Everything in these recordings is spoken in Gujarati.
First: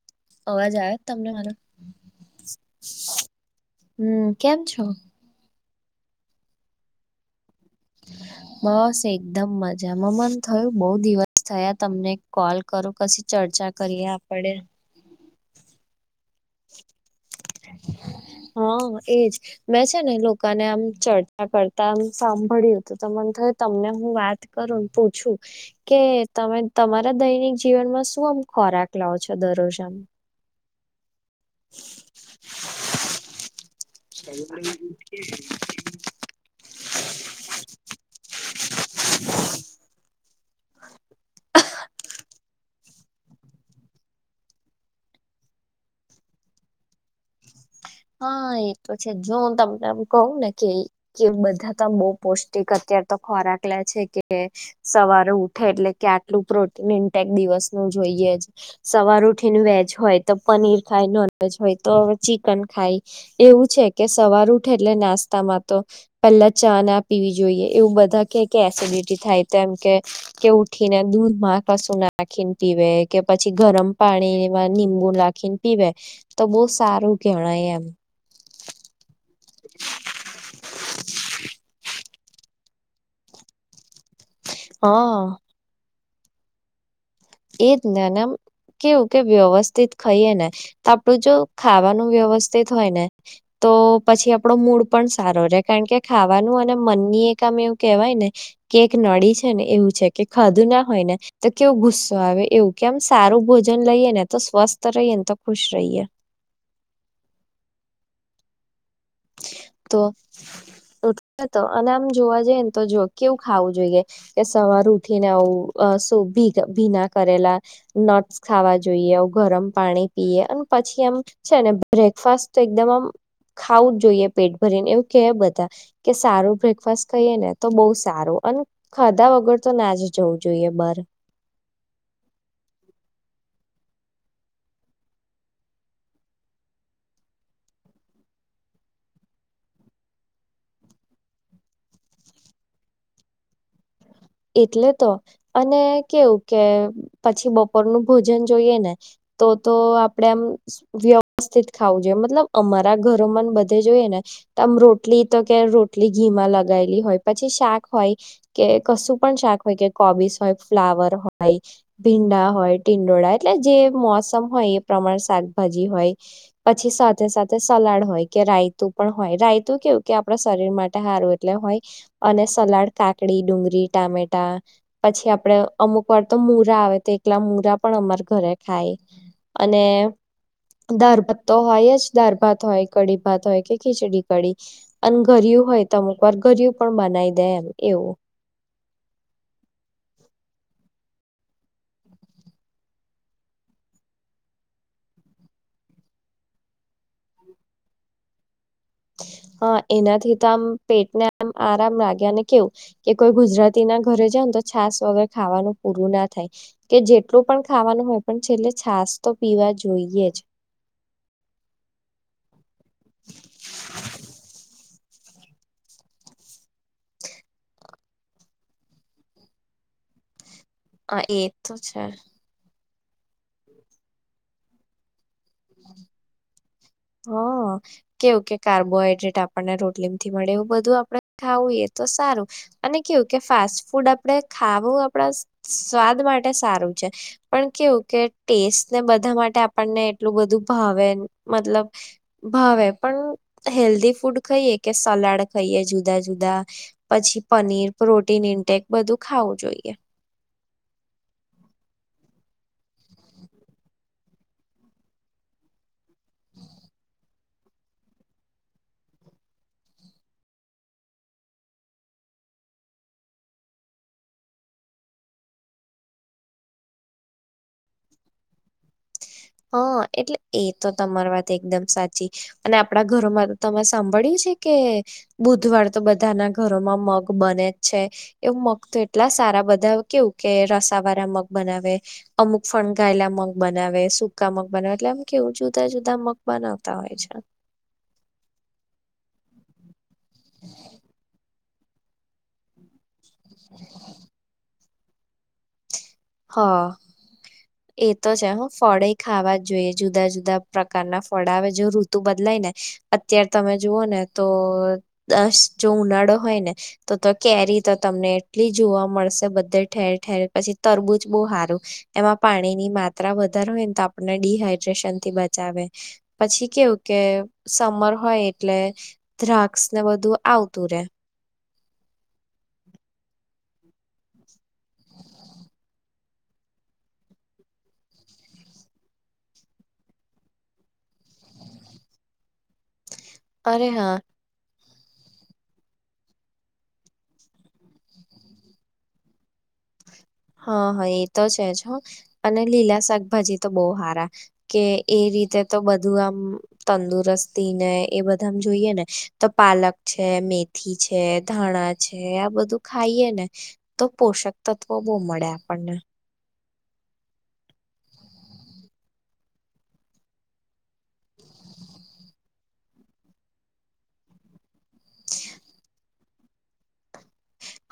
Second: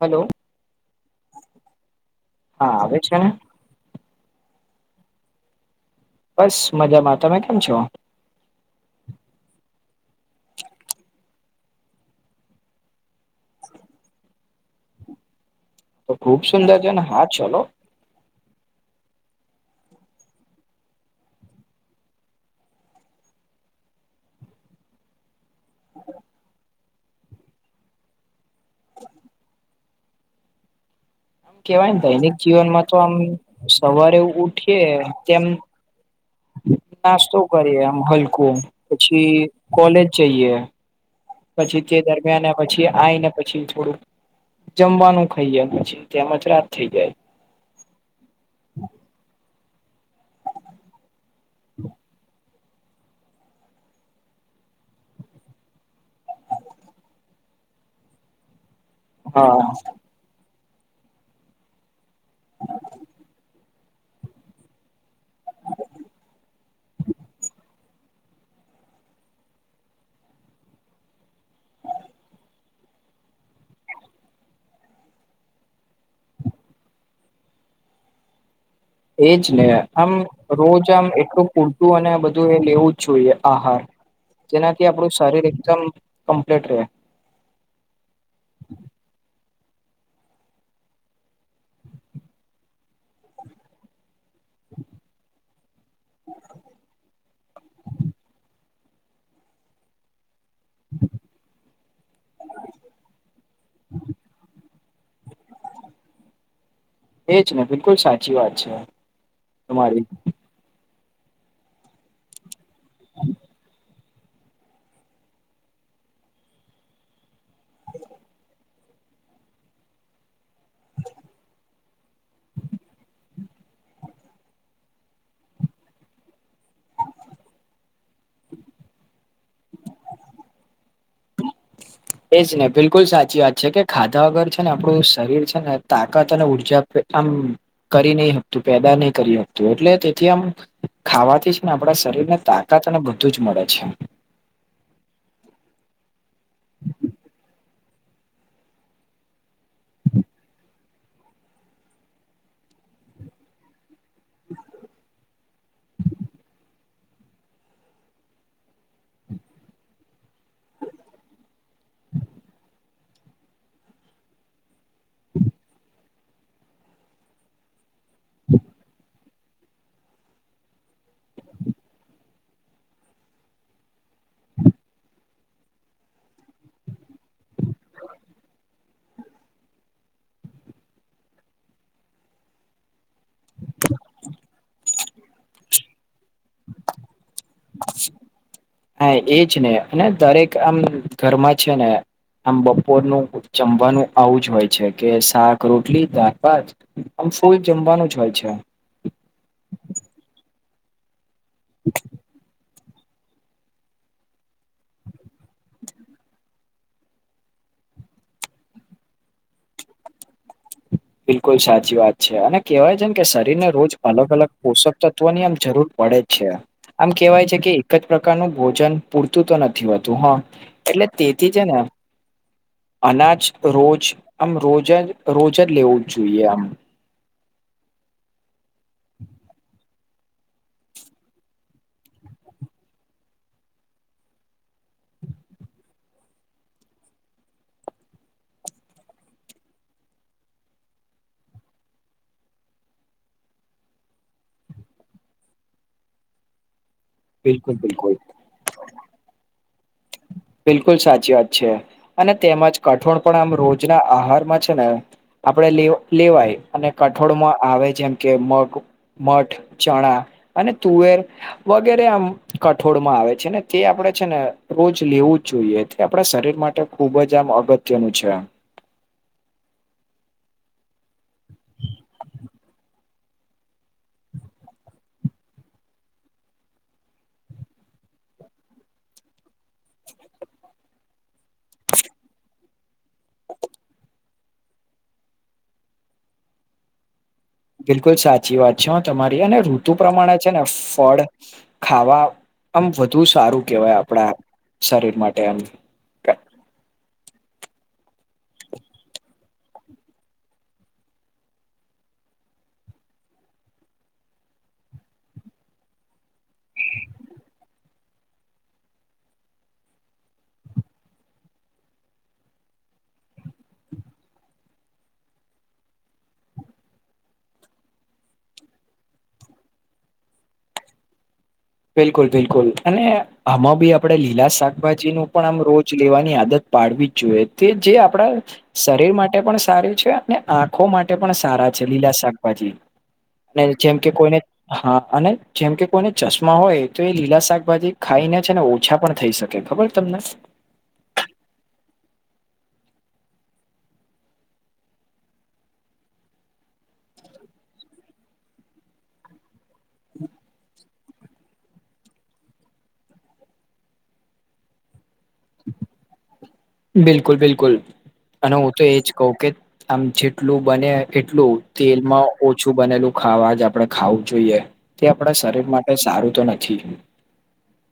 હલો અવાજ આવ તમને મારો? હા આવે છે હ ને હમ કેમ છો? બસ મજામાં તમે કેમ છો? બસ એકદમ મજામાં મન થયું બહુ દિવસ થયા તમને કોલ કરો કછી ચર્ચા કરીએ આપડે. તો ખુબ સુંદર છે ને હા ચલો. હા એજ. મેં છે ને લોકોને આમ ચર્ચા કરતામ સાંભળ્યું હત મને થય તમને હું વાત કર પૂછું. કે તમે તમારા દૈનિક જીવનમાં શું આમ ખોરાક લાવ છો દરરોજ આમ? કેવાય દૈનિક જીવનમાં તો આમ સવારે ઉઠીએ તેમ નાસ્તો કરીએ એમ હલકું, પછી કોલેજ જઈએ. પછી તે દરમિયાન પછી આવીઈ ને પછી થોડું જમવાનું ખાઈએછ ત્યાં મચરાત થઇ જાય. હા એતો છે જો તમનેમ કહું ને કે બધા ત બહ પોસ્ટ ક અત્યાર તો ખોરાક લે છે કે સવારે ઉઠે એટલે કે આટલું પ્રોટીન ઇન્ટેક દિવસ નું જોઈએ જ. સવાર ઉઠી ન હા વેજ હોય તો પનીર ખાય નોનવેજ હોય તોવે ચિકન ખાય, એવું છે કે સવાર ઉઠે એટલે નાસ્ તા તો, પહેલા ચા ના પીવી જોઈએ એવું બધા કે એસિડિટી થાય તોમ કે. કે ઉઠીને દૂધમાં કશું નાખીને પીવે કે પછી ગરમ પાણીમાં નિબુ નાખીને પીવે, તો બહુ સારું કેણાય એમ. એજ ને આમ રોજ આમ એટલું પૂરતું અને બધું એ લેવું જ જોઈએ આહાર. જેનાથી આપણું હા શરીર એકદમ કમ્પ્લીટ રહે. એજ નાના કેવું કે વ્યવસ્થિત ખાઈએ ને તો, આપડું જો ખાવાનું વ્યવસ્થિત હોય ને. તો પછી આપણો મૂડ પણ સારો રહે કારણ કે ખાવાનું અને મનની એક મે એવું કેવાય ને, કે એક નડી છે ને એવું છે કે ખાધું ના હોય ને, તો કેવું ગુ હવે એવું કેમ સારું ભોજન લઈએ ને તો સ્વસ્થ રહીએ ને તો ખુશ રહીએ. એજ ને બિલકુલ સાચી વાત છે. તો તમારી તો અને આમ જોવા જઈ ને તો જો કેવું ખાવું જોઈએ. કે સવાર ઉઠી ને આવું શું ભી ભીના કરેલા. નટ્સ ખાવા જોઈએ આવ ગરમ પાણી પીએ અને પછી એમ છે ને બ્રેકફાસ્ટ તો એકમ આમ ખાવું જ જોઈએ પેટ ભરીને એવું કે બધા. કે સારું બ્રેકફાસ્ટ ખાય ને તો બહુ સારું અને ખાધા વગર તો ના જ જવું જોઈએ બાર. [inaudible] એ જ ને બિલકુલ સાચી વાત છે કે ખાધા વગર છે ને આપણું શરીર છે ને તાકાત અને ઉર્જા આપે. આમ કરી નહી હકતું પેદા નહી કરી શકતું એટલે તેથી આમ ખાવા થી જ ને આપણા શરીર ને તાકાત અને બધું જ મળે છે. એટલે તો. અને કેવું કે પછી બપોર નું ભોજન જોઈએ ને. તો તો આપડે આમ વ્યવસ્થિત ખાવું જોઈએ મતલબ અમારા ઘરો માં બધા જોઈએ ને, તો આમ રોટલી તો કે રોટલી ઘી માં લગાવે. હોય પછી શાક હોય, કે કશું પણ શાક હોય કે કોબીસ હોય ફ્લાવર હોય. ભીંડા હોય ટીંડોળ એટલે જે મોસમ હોય એ પ્રમાણે શાકભાજી હોય, પછી સાથે સાથે સલાડ હોય કે રાયતું પણ હોય રાયતું કેવું કે આપણા શરીર માટે સારું એટલે હોય, અને સલાડ કાકડી ડુંગળી. ટમેટા. પછી આપડે અમુક વાર તો મૂળા આવે તો એટલા મૂળા પણ અમારા ઘરે ખાય. અને દાળ ભાત હોય જ દાળ ભાત હોય કઢી ભાત હોય કે ખીચડી કઢી. અને ઘરિયું હોય તો અમુક વાર ઘરિયું પણ બનાવી દે એમ એવું. હા એ જ ને અને દરેક આમ ઘર માં છે ને. આમ બપોરનું જમવાનું આવું જ હોય છે કે શાક રોટલી દાળ ભાત. આમ શુ જમવાનું જ હોય છે. હા એનાથી તો આમ પેટને આમ આરામ લાગ્યા અને કેવું. કે કોઈ ગુજરાતી ના ઘરે જાવ ને તો છાસ વગર ખાવાનું પૂરું ના થાય. કે જેટલું પણ ખાવાનું હોય પણ છેલ્લે છાસ તો પીવા જોઈએ જ. બિલકુલ સાચી વાત છે અને કહેવાય છે કે શરીરને રોજ અલગ અલગ પોષક તત્વ ની આમ જરૂર પડે જ છે. આમ કહેવાય છે કે એક જ પ્રકારનું ભોજન પૂરતું તો નથી હોતું હા. એટલે હા, તે એ થી છે તો ને. અનાજ રોજ આમ રોજ રોજ જ લેવું જ જોઈએ આમ. હા. કેવું કે કાર્બોહાઈડ્રેટ આપણને રોટલી થી મળે એવું બધું આપડે ખાવું એ તો સારું. અને કેવું કે ફાસ્ટ ફૂડ આપણેે ખાવું આપણા સ્વાદ માટે સારું છે. પણ કેવું કે ટેસ્ટ ને બધા માટે આપણને એટલું બધું ભાવે મતલબ ભાવે પણ હેલ્ધી ફૂડ ખાઈએ કે સલાડ ખાઈએ જુદા જુદા. પછી બિલકુલ પનીર બિલકુલ પ્રોટીન ઇન્ટેક બધું ખાવું જોઈએ. બિલકુલ સાચી વાત છે, અને તેમજ કઠોણ પણ આમ રોજ ના આહારમાં છે ને. આપડે લે લેવાય અને કઠોળમાં આવે જેમ કે મગ. મઠ, ચણા અને તુવેર. વગેરે આમ કઠોળ માં આવે છે ને તે આપડે છે ને. રોજ લેવું જ જોઈએ તે આપણા શરીર માટે ખુબ જ આમ અગત્યનું છે. હ એટલે એ તો તમારી વાત એકદમ સાચી. અને આપણા ઘર માં તો તમે સાંભળ્યું છે કે બુધવારે તો બધાના ઘરોમાં મગ બને જ છે. એ મગ તો એટલા સારા બધા કેવું કે રસા વાળા મગ બનાવે. અમુક ફણગાયેલા મગ બનાવે છે. શુંકા મગ બનાવે, એટલે આમ કેવું જુદા જુદા મગ બનાવતા હોય છે. બિલકુલ સાચી વાત છે તમારી અને ઋતુ પ્રમાણે છે ને ફળ. ખાવા, આમ વધુ સારું કહેવાય આપણા શરીર માટે આમ. હા. એ તો છે હ ફળે એ ખાવા જોઈએ જુદા જુદા પ્રકારના ફળ આવે જો ઋતુ બદલાય ને અત્યારે તમે જુઓ ને તો દસ જો ઉનાળો હોય ને તો તો કેરી તો તમને એટલી જોવા મળશે બધે ઠેર ઠેર પછી તરબુંજ બહુ હારું એમાં પાણી ની માત્રા વધારે હોય ને તો આપણને ડીહાઈડ્રેશન થી બચાવે. પછી કેવું કે સમર હોય એટલે દ્રાક્ષ ને બધું આવતું રે. બિલકુલ બિલકુલ અને આમાં બી આપડે લીલા શાકભાજી નું પણ આમ રોજ લેવાની આદત પાડવી જ જોઈએ તે જે આપડા શરીર માટે પણ સારું છે અને આંખો માટે પણ સારા છે લીલા શાકભાજી. અને અરે જેમ કે હા કોઈને હા અને જેમ કે કોઈને ચશ માં હોય તો એ લીલા શાકભાજી ખાઈને છે ને ઓછા પણ થઈ શકે ખબર તમને? હા હા એ તો છે જ અને લીલા શાકભાજી તો બોહ હારા. કે એ રીતે તો બધું આમ તંદુરસ્તી ને એ બધા જોઈએ ને. તો પાલક છે મેથી છે ધાણા છે આ બધું ખાઈએ ને તો પોષક તત્વો બોહ મળે આપણને. બિલકુલ બિલકુલ અને હું તો એજ કહું કે આમ જેટલું બને એટલું તેલમાં ઓછું બનેલું ખાવાજ આપડે ખાવું જોઈએ. તે આપડા શરીર માટે સારું તો નથી.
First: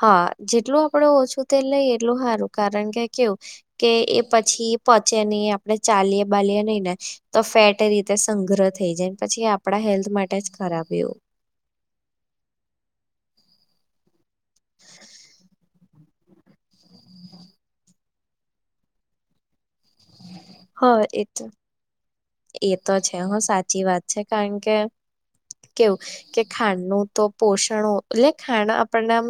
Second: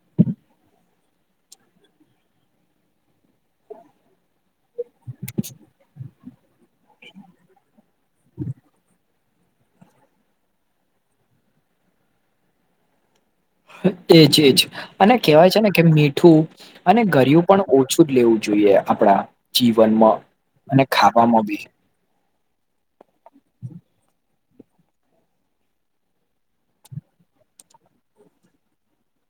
હા, જેટલું આપડે ઓછું તે લઈ એટલું સારું કારણ કે કેવું કે એ પછી એ પહોંચે નહીં આપડે ચાલીએ. બાલિયા નહી ને તો ફેટ રીતે સંગ્રહ થઈ જાય પછી આપડા હેલ્થ માટે જ ખરાબ એવું એજ એજ અને કહેવાય છે ને કે મીઠું અને ઘરિયું પણ ઓછું જ લેવું જોઈએ આપડા જીવનમાં અને હા એ ખાવા તો માં ભી. એ તો છે હા સાચી વાત છે કારણ કે કેવું કે ખાંડ નું તો પોષણો એટલે ખાંડ આપણને આમ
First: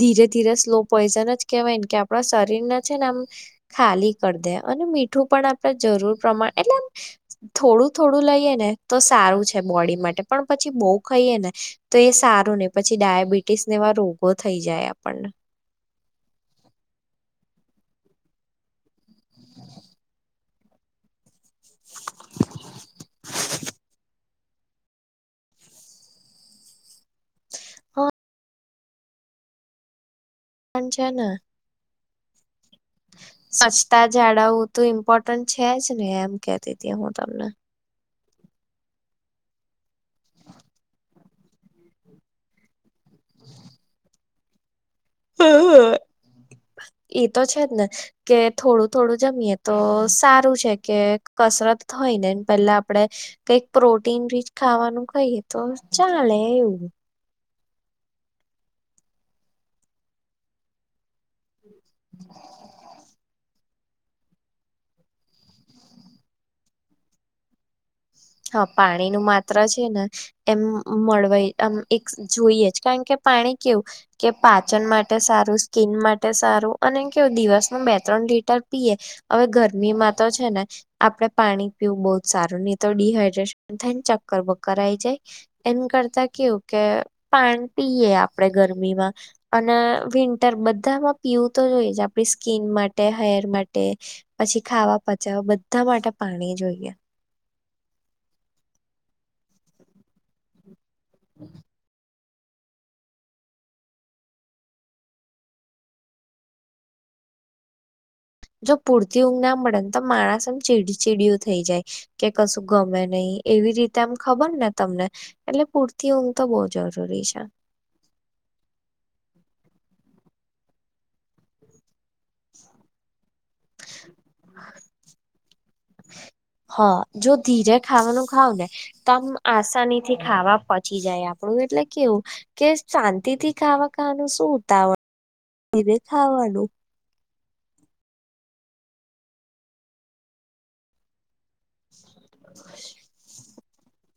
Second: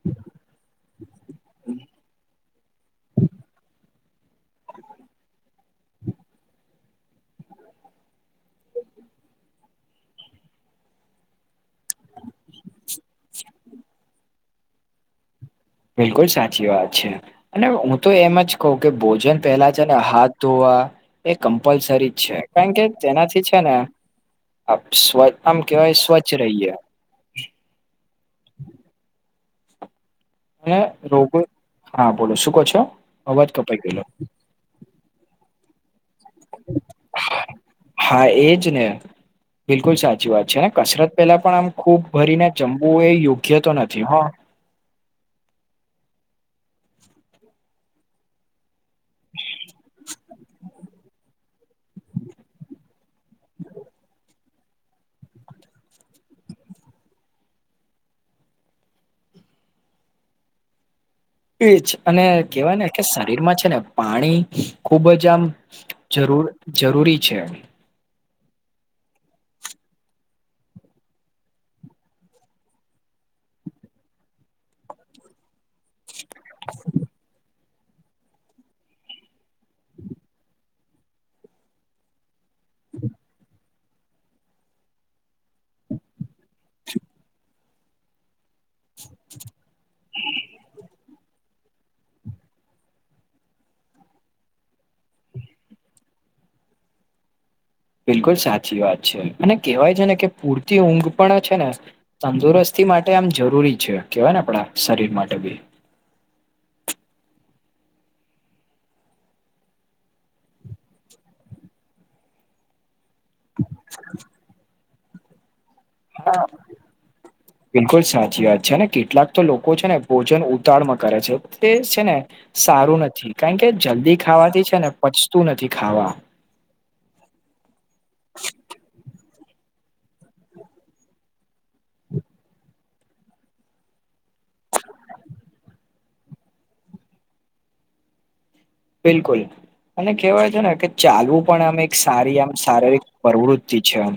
ધીરે ધીરે સ્લો પોઈઝન જ કેવાયને કે આપડા શરીર ના છે ને આમ ખાલી કરી દે અને મીઠું પણ આપડે જરૂર પ્રમાણે એટલે આમ થોડું થોડું લઈએ ને તો સારું છે બોડી માટે પણ પછી બહુ ખાઈએ ને તો એ સારું નહીં પછી ડાયાબિટીસ ને એવા રોગો થઈ જાય આપણને. બિલકુલ સાચી વાત છે. અને હું તો એમ જ કહું કે ભોજન પહેલા છે ને હાથ ધોવા એ કમ્પલસરી છે કારણ કે તેનાથી છે ને આપ સ્વચ આમ કવાય સ્વચ્છ રહીએ. હા. અને પણ છે રોગો હા બોલો શું કો છો? અવાજ કપાઈ ગયેલો સચતા જાડાવું તો ઇમ્પોર્ટન્ટ છે જ ને એમ કેતી હતી હું તમને. હા, એજ ને. બિલકુલ સાચી વાત છે ને કસરત પેલા પણ આમ ખૂબ ભરીને જમવું એ યોગ્ય તો નથી હા. હા હા એતો છે જ ને કે થોડું થોડું જમીય તો સારું છે કે કસરત થઈ ને પેલા આપડે કઈક પ્રોટીન રીચ ખાવાનું કહીએ તો ચાલે એવું. એ જ અને કેહેવાય ને કે શરીર માં છે ને. પાણી ખુબ જ આમ જરૂર જરૂરી છે. હા પાણી નું માત્ર છે ને. એમ મળવાય આમ એક જોઈએ જ કારણ કે પાણી કેવું. કે પાચન માટે સારું સ્કીિન માટે સારું અને કેવું દિવસ હ બે ત્રણ લીટર પીએ, હવે ગરમીમાં તો છે ને. આપડે પાણી પીવું બહુ જ સારું નહ તો ડડીહાઈડ્રેશન થાય ને ચક્કર બક્કર આઈ જાય. એમ કરતા કેવું કે પાણી પીએ આપ આપણે ગરમીમાં, અને વિન્ટર બધામાં પીવું તો જોઈ છે આપ આપડી સ્કીન માટે હેર માટે, પછી ખાવા પચાવા બધા માટે પાણી જોઈએ. બિલકુલ સાચી વાત છે અને કેહેવાય છે ને કે પૂરતી ઊંઘ પણ છે ને. તંદુરસ્તી માટે આમ જરૂરી છે કેવાય ને આપડા શરીર માટે બી. જો પૂરતી ઊંઘ ના મળે ને તો માણસ એમ ચીડી ચીડીયું થઈ જાય, કે કશું ગમે નહીં. નહી એવી રીતે આમ ખબર ને તમને, એટલે પૂરતી ઊંઘ તો બહ જરૂરી છે. બિલકુલ સાચી વાત છે ને કેટલાક તો લોકો છે ને ભોજન ઉતાડ માં કરે છે તે છે ને સારું નથી કારણ કે જલ્દી ખાવાથી છે ને પચતું નથી ખાવાનુ. હ જો ધીરે ખાવાનું ખાાવ ને. તમ આસાની થી ખાવા પહોચી જાય આપડું એટલે કેવું. કે શાંતિ થી ખાવા ખાનું શું ઉતાવળ ધ ખાવાનું. બિલકુલ, અને કહેવાય છે ને કે ચાલવું પણ આમ એક સારી આમ શારીરિક પ્રવૃતિ છે. છા [unintelligible]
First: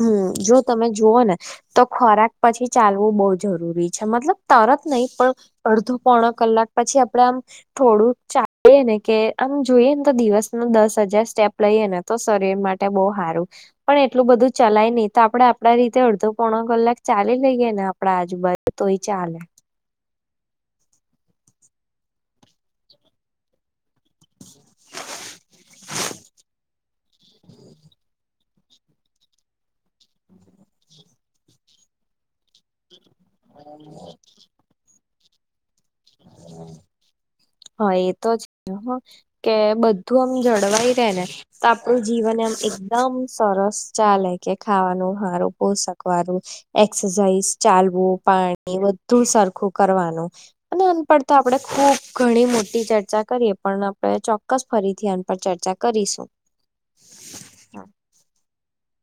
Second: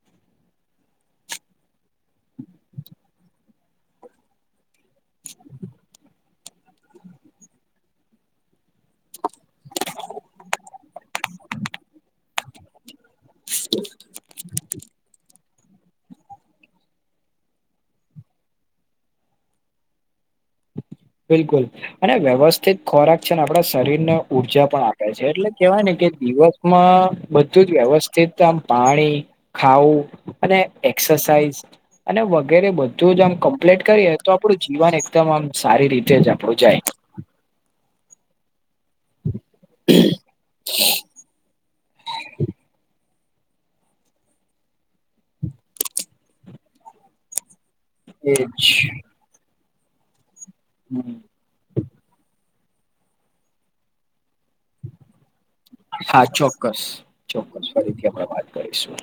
હમ જો તમે જુઓ ને, તો ખોરાક પછી ચાલવું બહુ જરૂરી છે મતલબ તરત નહી. નહી, પણ અડધો પોણ કલાક પછી આપડે આમ થોડુંક ચાલે ને કે આમ જોઈએ ને તો દિવસ ન દસ હજાર સ્ટેપ લઈએ ને તો શર માટે સારુ. બ સારું, પણ એટલું બધું ચલાય નહી. આપડે આપડા રીતે અડધો પોણ કલાક ચાલી લઈએ ને આપડા આજુબાજુ તોય ચાલે. બિલકુલ. અને વ્યવસ્થિત ખોરાક છે ને આપડા શરીરને ઉર્જા પણ આપે છે એટલે કેહેવાય ને કે દિવસ માં બધું જ વ્યવસ્થિતમ પાણી, ખાવું. અને એક્સરસાઇઝ, અને વગેરે બધું જો આમ કમ્પ્લીટ કરીએ તો આપડું જીવન એકદમ આમ સારી રીતે જ આપડું જાયછે. હા એતો જ કે બધું આમ જળવાય રે ને. તો આપણું જીવન એમ એકદમ સરસ ચાલે કે ખાવાનું સારું પોષકવાનું. એક્સરસાઇઝ ચાલવું એજ પાણી બું સરખું કરવાનું, અને હમ. અનપતા આપણે ખૂબ ઘણી મોટી ચર્ચા કરીએ પણ આપણે ચો હા ચોક્કસ, ચોક્કસ ફરીથી આપણે વાત કરીશું.